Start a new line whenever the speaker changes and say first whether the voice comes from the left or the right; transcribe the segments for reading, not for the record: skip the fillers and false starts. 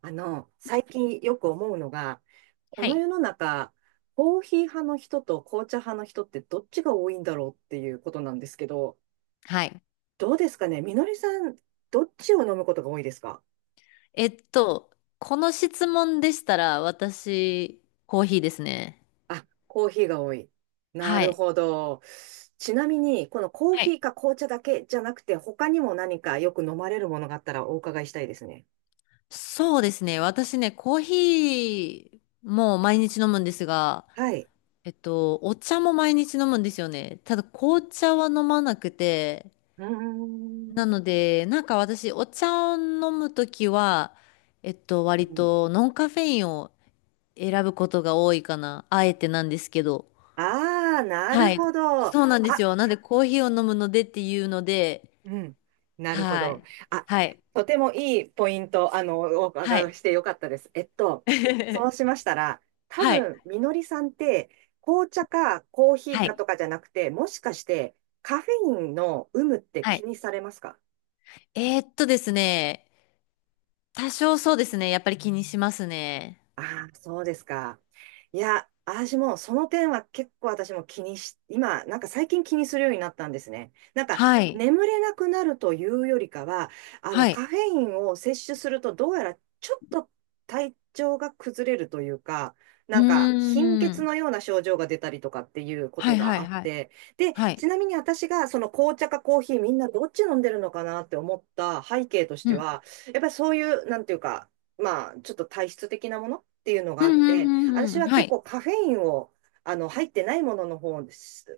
right: 最近よく思うのが、こ
left: は
right: の
left: い。
right: 世の中、コーヒー派の人と紅茶派の人ってどっちが多いんだろうっていうことなんですけど、
left: はい。
right: どうですかねみのりさん、どっちを飲むことが多いですか？
left: えっと、この質問でしたら、私、コーヒーですね。
right: あ、コーヒーが多い。な
left: は
right: る
left: い。
right: ほど。ちなみに、このコー
left: は
right: ヒ
left: い。
right: ーか紅茶だけじゃなくて、他にも何かよく飲まれるものがあったらお伺いしたいですね。
left: そうですね。私ね、コーヒーも毎日飲むんですが、
right: はい。
left: お茶も毎日飲むんですよね。ただ、紅茶は飲まなくて、
right: うー
left: な
right: ん。
left: ので、なんか私、お茶を飲むときは、
right: う
left: 割
right: ん。
left: とノンカフェインを選ぶことが多いかな。あえてなんですけど。
right: ああー、なる
left: はい。
right: ほど。あ、
left: そうなんですよ。なんでコーヒーを飲むのでっていうので、
right: うん。なるほ
left: は
right: ど。
left: い。
right: あ、
left: はい。
right: とてもいいポイント、お
left: は
right: 伺い
left: い。
right: してよかったです。そうしま したら、多
left: はい。
right: 分、みのりさんって、紅茶かコーヒー
left: は
right: か
left: い。
right: とかじゃなくて、もしかして、カフェインの有無って
left: は
right: 気
left: い。
right: にされますか？
left: ですね。多少そうですね。やっぱり気にしますね。
right: ああ、そうですか。いや、私もその点は結構私も気にし、今、なんか最近気にするようになったんですね。なんか
left: はい。
right: 眠れなくなるというよりかは、あの
left: はい。
right: カフェインを摂取するとどうやらちょっと体調が崩れるというか、
left: う
right: な
left: ー
right: んか貧血
left: ん。
right: のような症状が出たりとかっていうこ
left: は
right: と
left: いは
right: が
left: い
right: あっ
left: はい。
right: て、で、
left: はい。
right: ちなみに私がその紅茶かコーヒーみんなどっち飲んでるのかなって思った背景とし
left: う
right: て
left: ん。
right: は、やっぱりそういう、なんていうか、まあ、ちょっと体質的なものっていうのが
left: う
right: あ
left: んう
right: って、
left: んうん
right: 私
left: うん。
right: は
left: は
right: 結
left: い。
right: 構カフェインを、入ってないものの方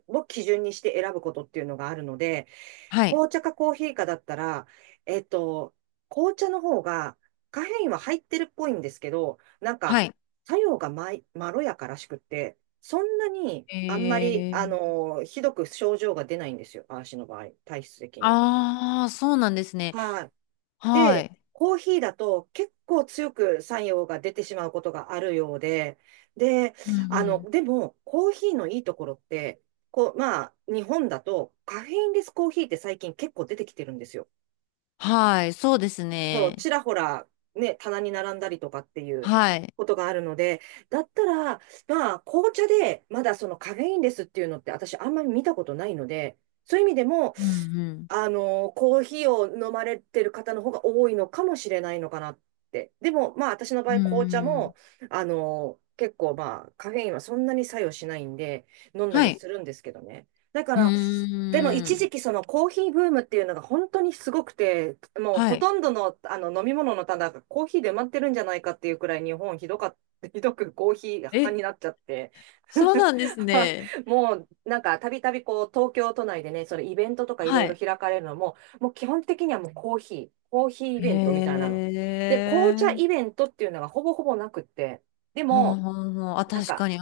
right: を基準にして選ぶことっていうのがあるので、
left: はい。
right: 紅茶かコーヒーかだったら、えっと、紅茶の方がカフェインは入ってるっぽいんですけど、なんか
left: はい。
right: 作用がまろやからしくって、そんなに
left: え
right: あんまり、
left: ー。
right: ひどく症状が出ないんですよ、私の場合、体質的に。
left: ああ、そうなんですね。
right: はい。
left: は
right: で、
left: い。
right: コーヒーだと結構強く作用が出てしまうことがあるようで、で、
left: うんうん。
right: でも、コーヒーのいいところって、こう、まあ、日本だとカフェインレスコーヒーって最近結構出てきてるんですよ。
left: はい。そうです
right: そう、
left: ね。
right: ちらほら、ね、棚に並んだりとかっていう
left: はい。
right: ことがあるので、だったら、まあ、紅茶でまだそのカフェインレスっていうのって私あんまり見たことないので、そういう意味でも、
left: うんうん。
right: コーヒーを飲まれてる方の方が多いのかもしれないのかなって。でも、まあ、私の場
left: うー
right: 合、紅茶
left: ん。
right: も、結構、まあ、カフェインはそんなに作用しないんで、飲んだ
left: は
right: りは
left: い。
right: するんですけどね。だか
left: う
right: ら、でも
left: ー
right: 一時
left: ん。
right: 期そのコーヒーブームっていうのが本当にすごくて、もう
left: は
right: ほ
left: い。
right: とんどの、あの飲み物の棚がコーヒーで埋まってるんじゃないかっていうくらい日本ひどかっ ひどくコーヒー派
left: え、
right: になっちゃって
left: そうなんですね。
right: もうなんか、たびたびこう、東京都内でね、それイベントとかいろ
left: は
right: いろ
left: い。
right: 開かれるのも、もう基本的にはもうコーヒー、コーヒーイ
left: へ
right: ベントみたいなの。で、紅茶イ
left: え。
right: ベントっていうのがほぼほぼなくって、で
left: はあ、
right: も、
left: はあ、はあ、あ
right: なん
left: 確か
right: か、
left: に。う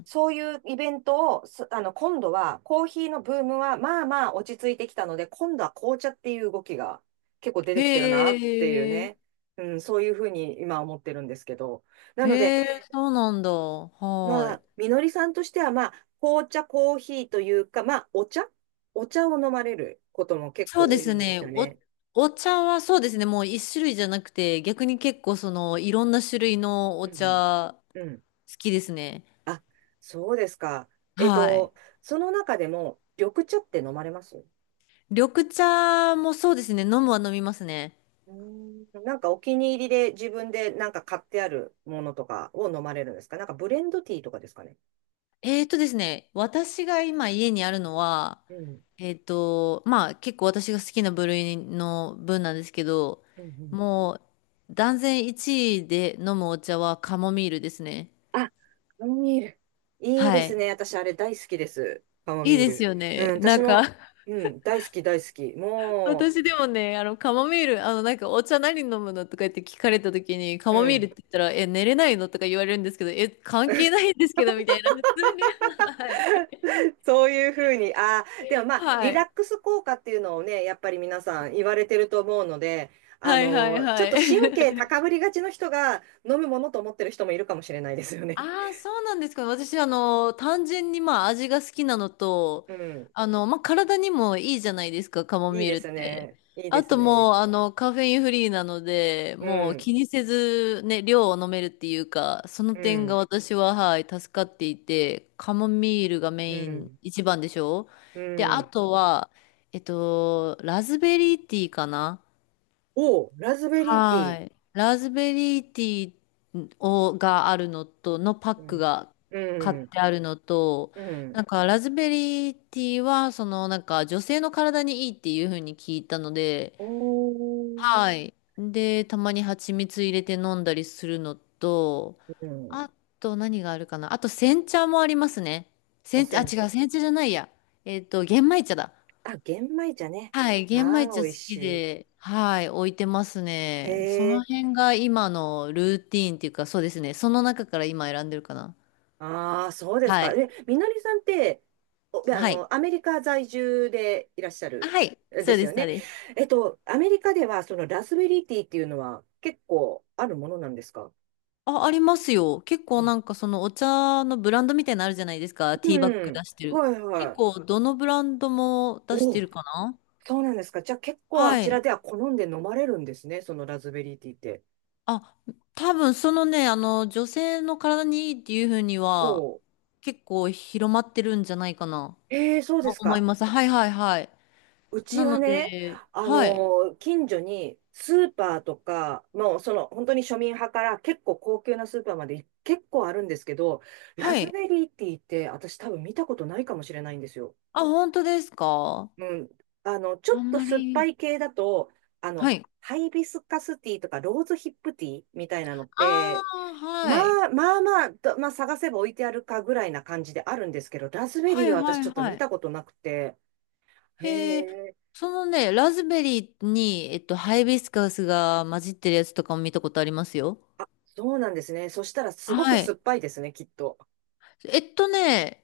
left: ん。
right: そういうイベントを、今度は、コーヒーのブームは、まあまあ落ち着いてきたので、今度は紅茶っていう動きが結構出てきてるなっていう
left: へえ。
right: ね、うん、そういうふうに今思ってるんですけど。な
left: へ
right: ので、
left: え、そうなんだ。は
right: ま
left: い。
right: あ、みのりさんとしては、まあ、紅茶、コーヒーというか、まあ、お茶を飲まれることも結
left: そうで
right: 構多
left: す
right: いんで
left: ね。
right: すよ
left: お、
right: ね。
left: お茶はそうですね。もう一種類じゃなくて、逆に結構その、いろんな種類のお
right: うん。
left: 茶、
right: うん。
left: 好きですね。
right: あ、そうですか。えっ
left: はい。
right: と、その中でも、緑茶って飲まれます
left: 緑茶もそうですね。飲むは飲みますね。
right: うーん、なんかお気に入りで自分でなんか買ってあるものとかを飲まれるんですか？なんかブレンドティーとかですかね。
left: えーとですね、私が今家にあるのは、
right: うん。
left: えーと、まあ結構私が好きな部類の分なんですけど、
right: うんうん。
left: もう断然1位で飲むお茶はカモミールですね。
right: あ、カモミール。いい
left: は
right: ですね。
left: い。
right: 私、あれ大好きです。カモ
left: い
right: ミ
left: い
right: ー
left: です
right: ル。
left: よ
right: うん、
left: ね。な
right: 私
left: んか
right: も、うん、大好き、大好き。も
left: 私でもね、あの、カモミール、あの、なんか、お茶何飲むのとか言って聞かれた時に、カ
right: う、う
left: モミールっ
right: ん。
left: て言ったら、え、寝れないのとか言われるんですけど、え、関係ないんですけど、みたいな、普通に。はい。
right: そういうふうに、ああ、でもまあ、
left: は
right: リラッ
left: い。
right: クス効果っていうのをね、やっぱり皆さん言われてると思うので、
left: はいはい
right: ちょ
left: は
right: っと神経
left: い。
right: 高 ぶりがちの人が飲むものと思ってる人もいるかもしれないですよね。
left: ああ、そうなんですか。私、あの、単純にまあ味が好きなの と、
right: うん。
left: あの、まあ体にもいいじゃないですか、カモ
right: いい
left: ミール
right: で
left: っ
right: す
left: て。
right: ね。いいで
left: あ
right: す
left: とも
right: ね。
left: う、あの、カフェインフリーなので、
right: う
left: もう
right: ん。
left: 気にせずね、量を飲めるっていうか、その
right: う
left: 点が
right: ん。
left: 私は、はい、助かっていて、カモミールがメ
right: う
left: イン
right: ん。
left: 一番でしょ
right: う
left: で、あ
right: ん。
left: とは、ラズベリーティーかな
right: おう、ラズベリーティ
left: は
right: ー。
left: い。ラズベリーティーをがあるのと、のパッ
right: う
left: ク
right: ん。
left: が買っ
right: うん
left: てあるのと、
right: う
left: な
right: ん。
left: んかラズベリーティーは、そのなんか女性の体にいいっていう風に聞いたので、
right: おー、
left: はい。で、たまに蜂蜜入れて飲んだりするのと、
right: うん。
left: あと何があるかな。あと煎茶もありますね。
right: お
left: 煎茶、あ、
right: せん
left: 違う、
right: 茶。
left: 煎茶じゃないや。玄米茶だ。
right: あ、玄米茶ね。
left: はい、玄米
right: まあ、
left: 茶
right: 美味
left: 好き
right: し
left: で、はい、置いてます
right: い。
left: ね。そ
right: へ
left: の
right: え。
left: 辺が今のルーティーンっていうか、そうですね。その中から今選んでるかな。
right: ああ、そうです
left: は
right: か。
left: い。
right: え、みのりさんって、お、
left: はい。
right: アメリカ在住でいらっしゃ
left: あ
right: る、
left: はい。
right: え
left: そ
right: で
left: う
right: す
left: で
right: よ
left: す、そう
right: ね。
left: です。
right: アメリカでは、そのラズベリーティーっていうのは結構あるものなんですか？
left: あ、ありますよ。結構
right: あ、
left: なんかそのお茶のブランドみたいなのあるじゃないですか。ティーバッ
right: う
left: グ出
right: ん。
left: してる。
right: はい
left: 結
right: は
left: 構どのブランドも
right: い。
left: 出し
right: お
left: て
right: う、
left: るかな。
right: そうなんですか。じゃあ結構あ
left: は
right: ちら
left: い。
right: では好んで飲まれるんですね。そのラズベリーティーって。
left: あ、多分そのね、あの、女性の体にいいっていうふうには、
right: おう。
left: 結構広まってるんじゃないかな。
right: ええ、そうで
left: と
right: す
left: 思い
right: か。
left: ます。はいはいはい。
right: うち
left: なの
right: はね、
left: で、はい。
right: 近所にスーパーとか、もうその本当に庶民派から結構高級なスーパーまで結構あるんですけど、ラ
left: は
right: ズ
left: い。
right: ベリーティーって私多分見たことないかもしれないんですよ。
left: あ、本当ですか
right: うん。ちょ
left: あ
right: っ
left: ん
right: と
left: ま
right: 酸っぱ
left: り。
right: い系だと、あ
left: は
right: の、
left: い。
right: ハイビスカスティーとかローズヒップティーみたいなのっ
left: あ
right: て、
left: あ、
right: ま
left: はい。
right: まあ探せば置いてあるかぐらいな感じであるんですけど、ラズベ
left: は
right: リー
left: い
right: は
left: は
right: 私ち
left: い
right: ょっと
left: は
right: 見
left: い。
right: たことなくて、へ
left: へえ、
right: え。
left: そのね、ラズベリーに、ハイビスカスが混じってるやつとかも見たことありますよ。
right: そうなんですね。そしたらすごく
left: は
right: 酸
left: い。
right: っぱいですね、きっと。
left: えっとね、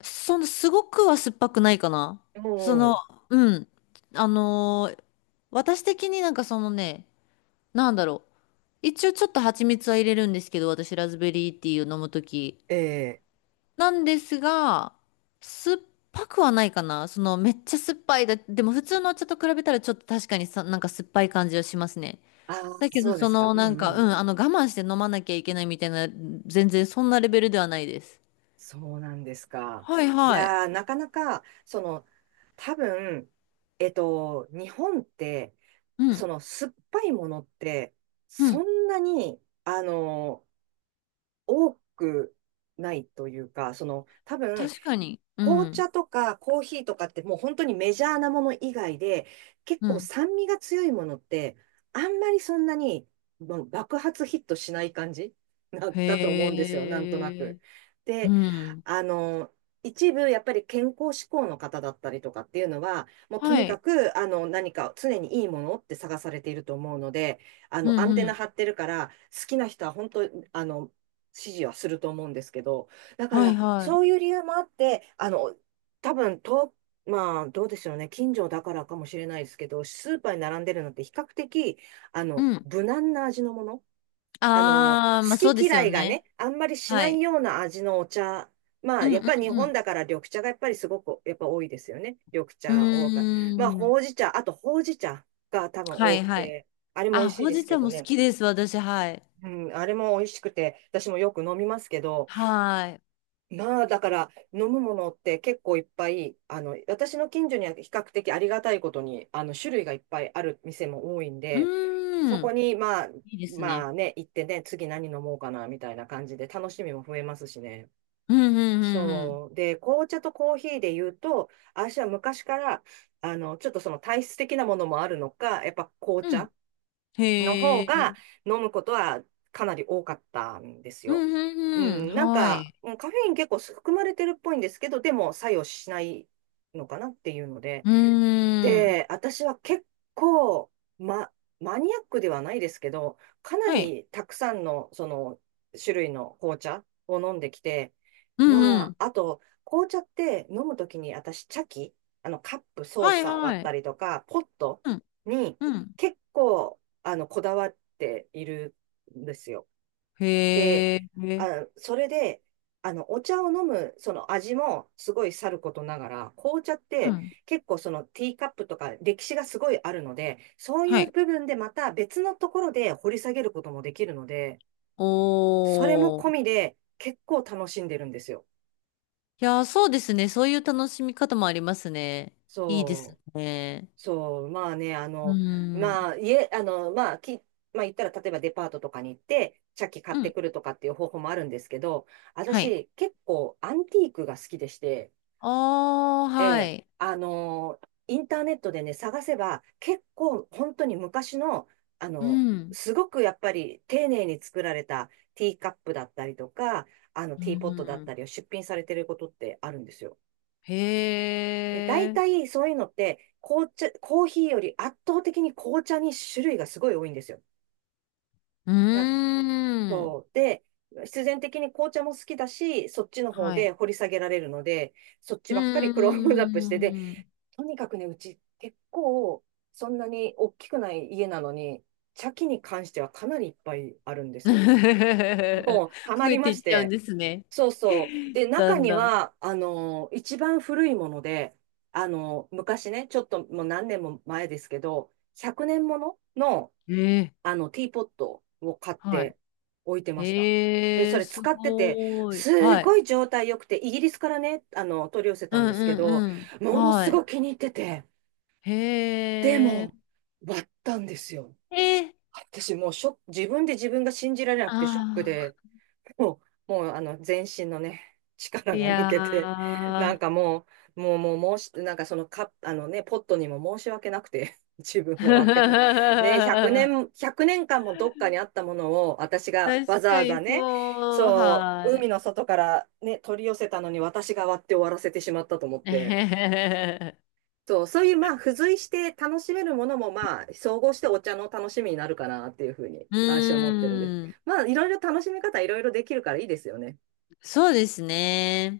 left: その、すごくは酸っぱくないかな。
right: う
left: その、
right: ん。
left: うん。あのー私的になんかそのね、なんだろう。一応ちょっと蜂蜜は入れるんですけど、私ラズベリーティーを飲むとき。
right: ええ。
left: なんですが、酸っぱくはないかな。そのめっちゃ酸っぱいだ。でも普通のお茶と比べたらちょっと確かにさ、なんか酸っぱい感じはしますね。
right: ああ、
left: だけど
right: そうで
left: そ
right: すか。
left: の
right: う
left: なん
right: んう
left: か、うん、
right: ん。
left: あの我慢して飲まなきゃいけないみたいな、全然そんなレベルではないです。
right: そうなんですか。
left: はい
right: い
left: はい。
right: やー、なかなか、その、多分、日本って、
left: う
right: そ
left: ん、
right: の、酸っぱいものって、
left: う
right: そ
left: ん。
right: んなに、多くないというか、その、多分、
left: 確かに。う
right: 紅
left: ん、
right: 茶とかコーヒーとかってもう本当にメジャーなもの以外で、結
left: う
right: 構
left: ん。
right: 酸味が強いものって、あんまりそんなにもう爆発ヒットしない感じ なだと思うんで
left: へ
right: すよ、なんとな
left: え。
right: く。
left: う
right: で、
left: ん。
right: あの、一部やっぱり健康志向の方だったりとかっていうのは、もうと
left: は
right: にか
left: い。
right: くあの何か常にいいものって探されていると思うので、あ
left: う
right: のア
left: ん、
right: ン
left: う
right: テナ
left: ん。
right: 張ってるから、好きな人は本当、あの、支持はすると思うんですけど、だか
left: はい
right: ら、
left: はい。
right: そういう理由もあって、多分と、まあ、どうでしょうね、近所だからかもしれないですけど、スーパーに並んでるのって比較的、
left: うん。
right: 無難な味のもの。
left: あー、まあそ
right: 好
left: うで
right: き
left: す
right: 嫌
left: よ
right: いがね、
left: ね。
right: あんまりし
left: は
right: ない
left: い。
right: ような味のお茶。ま
left: う
right: あ、
left: ん、
right: やっぱり日
left: う
right: 本
left: ん、
right: だから緑茶がやっぱりすごく、やっぱ多いですよね。緑
left: う
right: 茶多か、まあ、
left: ん。うーん。
right: ほうじ茶、ほうじ茶が多分
left: は
right: 多
left: い
right: く
left: はい。
right: て、あれも美
left: あ、
right: 味しい
left: ほう
right: です
left: じ
right: け
left: 茶
right: ど
left: も好
right: ね。
left: きです、私、はい。
right: うん、あれも美味しくて、私もよく飲みますけど、
left: はい。
right: まあ、だから、飲むものって結構いっぱい、私の近所には比較的ありがたいことに、種類がいっぱいある店も多いん
left: う
right: で、そ
left: ー
right: こ
left: ん。
right: に、まあ、
left: いいです
right: ま
left: ね。
right: あね、行ってね、次何飲もうかな、みたいな感じで、楽しみも増えますしね。
left: うん、うん、うん
right: そう。で、紅茶とコーヒーで言うと、私は昔から、ちょっとその体質的なものもあるのか、やっぱ紅
left: うん、うん。
right: 茶の
left: へ
right: 方が
left: え。
right: 飲むことはかなり多かったんです
left: うん、
right: よ。う
left: うん、うん。
right: ん、なん
left: は
right: か、
left: い。
right: うん、カフェイン結構含まれてるっぽいんですけど、でも作用しないのかなっていうので、
left: うーん。
right: で、私は結構、ま、マニアックではないですけど、かな
left: はい。
right: りたくさんの、その、種類の紅茶を飲んできて、
left: う
right: ま
left: ん、うん。
right: あ、あと、紅茶って飲むときに私、茶器、カップ、ソー
left: はい、
right: サーだっ
left: は
right: た
left: い。
right: りとか、ポット
left: うん、
right: に
left: うん。
right: 結構、こだわっているんですよ。で、
left: へえ。
right: あ、それで、お茶を飲む、その味もすごいさることながら、紅茶っ
left: う
right: て
left: ん。
right: 結構そのティーカップとか歴史がすごいあるので、そうい
left: は
right: う
left: い。
right: 部分でまた別のところで掘り下げることもできるので、それも
left: お
right: 込
left: ー。
right: みで結構楽しんでるんですよ。
left: いやー、そうですね。そういう楽しみ方もありますね。いいです
right: そう、
left: ね。
right: そう、まあね、あ
left: うー
right: の、
left: ん。
right: まあ、家、あの、まあ、き、まあ言ったら例えばデパートとかに行って、茶器買っ
left: う
right: て
left: ん。
right: くるとかっていう方法もあるんですけど、
left: はい。
right: 私結構アンティークが好きでして、
left: あー、
right: え
left: は
right: え、
left: い。
right: インターネットでね、探せば、結構本当に昔の、あ
left: う
right: の、
left: ん。
right: すごくやっぱり丁寧に作られたティーカップだったりとか、
left: う
right: ティーポットだっ
left: ん。
right: たりを出品されてることってあるんですよ。で、大
left: へえ。
right: 体そういうのって、紅茶、コーヒーより圧倒的に紅茶に種類がすごい多いんですよ。
left: う
right: なんか
left: ーん。
right: そう。で、必然的に紅茶も好きだし、そっちの方
left: は
right: で
left: い。
right: 掘り下げられるので、そっち
left: うー
right: ばっかりクロームアップして、で、
left: ん。
right: とにかくね、うち結構、そんなに大きくない家なのに、茶器に関してはかなりいっぱいあるんですよ。もう、ハマ
left: 増え
right: り
left: て
right: ま
left: い
right: し
left: っちゃうん
right: て。
left: ですね。
right: そうそう。で、
left: だ
right: 中
left: ん
right: に
left: だ
right: は、一番古いもので、昔ね、ちょっともう何年も前ですけど、100年ものの、
left: ん。ええ。
right: ティーポットを買っ
left: はい。
right: て置いてました。で、
left: へ
right: そ
left: え、
right: れ
left: す
right: 使ってて、
left: ごーい。
right: す
left: は
right: ご
left: い。
right: い状態良くて、イギリスからね、取り寄せ
left: う
right: たんで
left: ん
right: すけ
left: う
right: ど、
left: んうん。
right: もの
left: は
right: す
left: い。
right: ごい気に入ってて、
left: へ
right: で
left: え。
right: も、割ったんですよ。
left: ええ。
right: 私もうショック、自分で自分が信じられなくてショック
left: あ
right: で、
left: あ。
right: ももうあの全身のね、力
left: い
right: が抜
left: や
right: けて、なん
left: ー。
right: かもう、もう、もう、申し、なんかそのカッあのね、ポットにも申し訳なくて、自分がわけ、ね、100年、1年間もどっかにあったものを、私がわ
left: 確
right: ざ
left: か
right: わ
left: に
right: ざね、
left: そう。
right: そ
left: は
right: う、海
left: い。
right: の外からね、取り寄せたのに私が割って終わらせてしまったと思っ て、
left: う
right: そう、そういう、まあ、付随して楽しめるものも、まあ、総合してお茶の楽しみになるかなっていうふうに、私は思ってるんです。
left: ーん。
right: まあ、いろいろ楽しみ方、いろいろできるからいいですよね。
left: そうですね。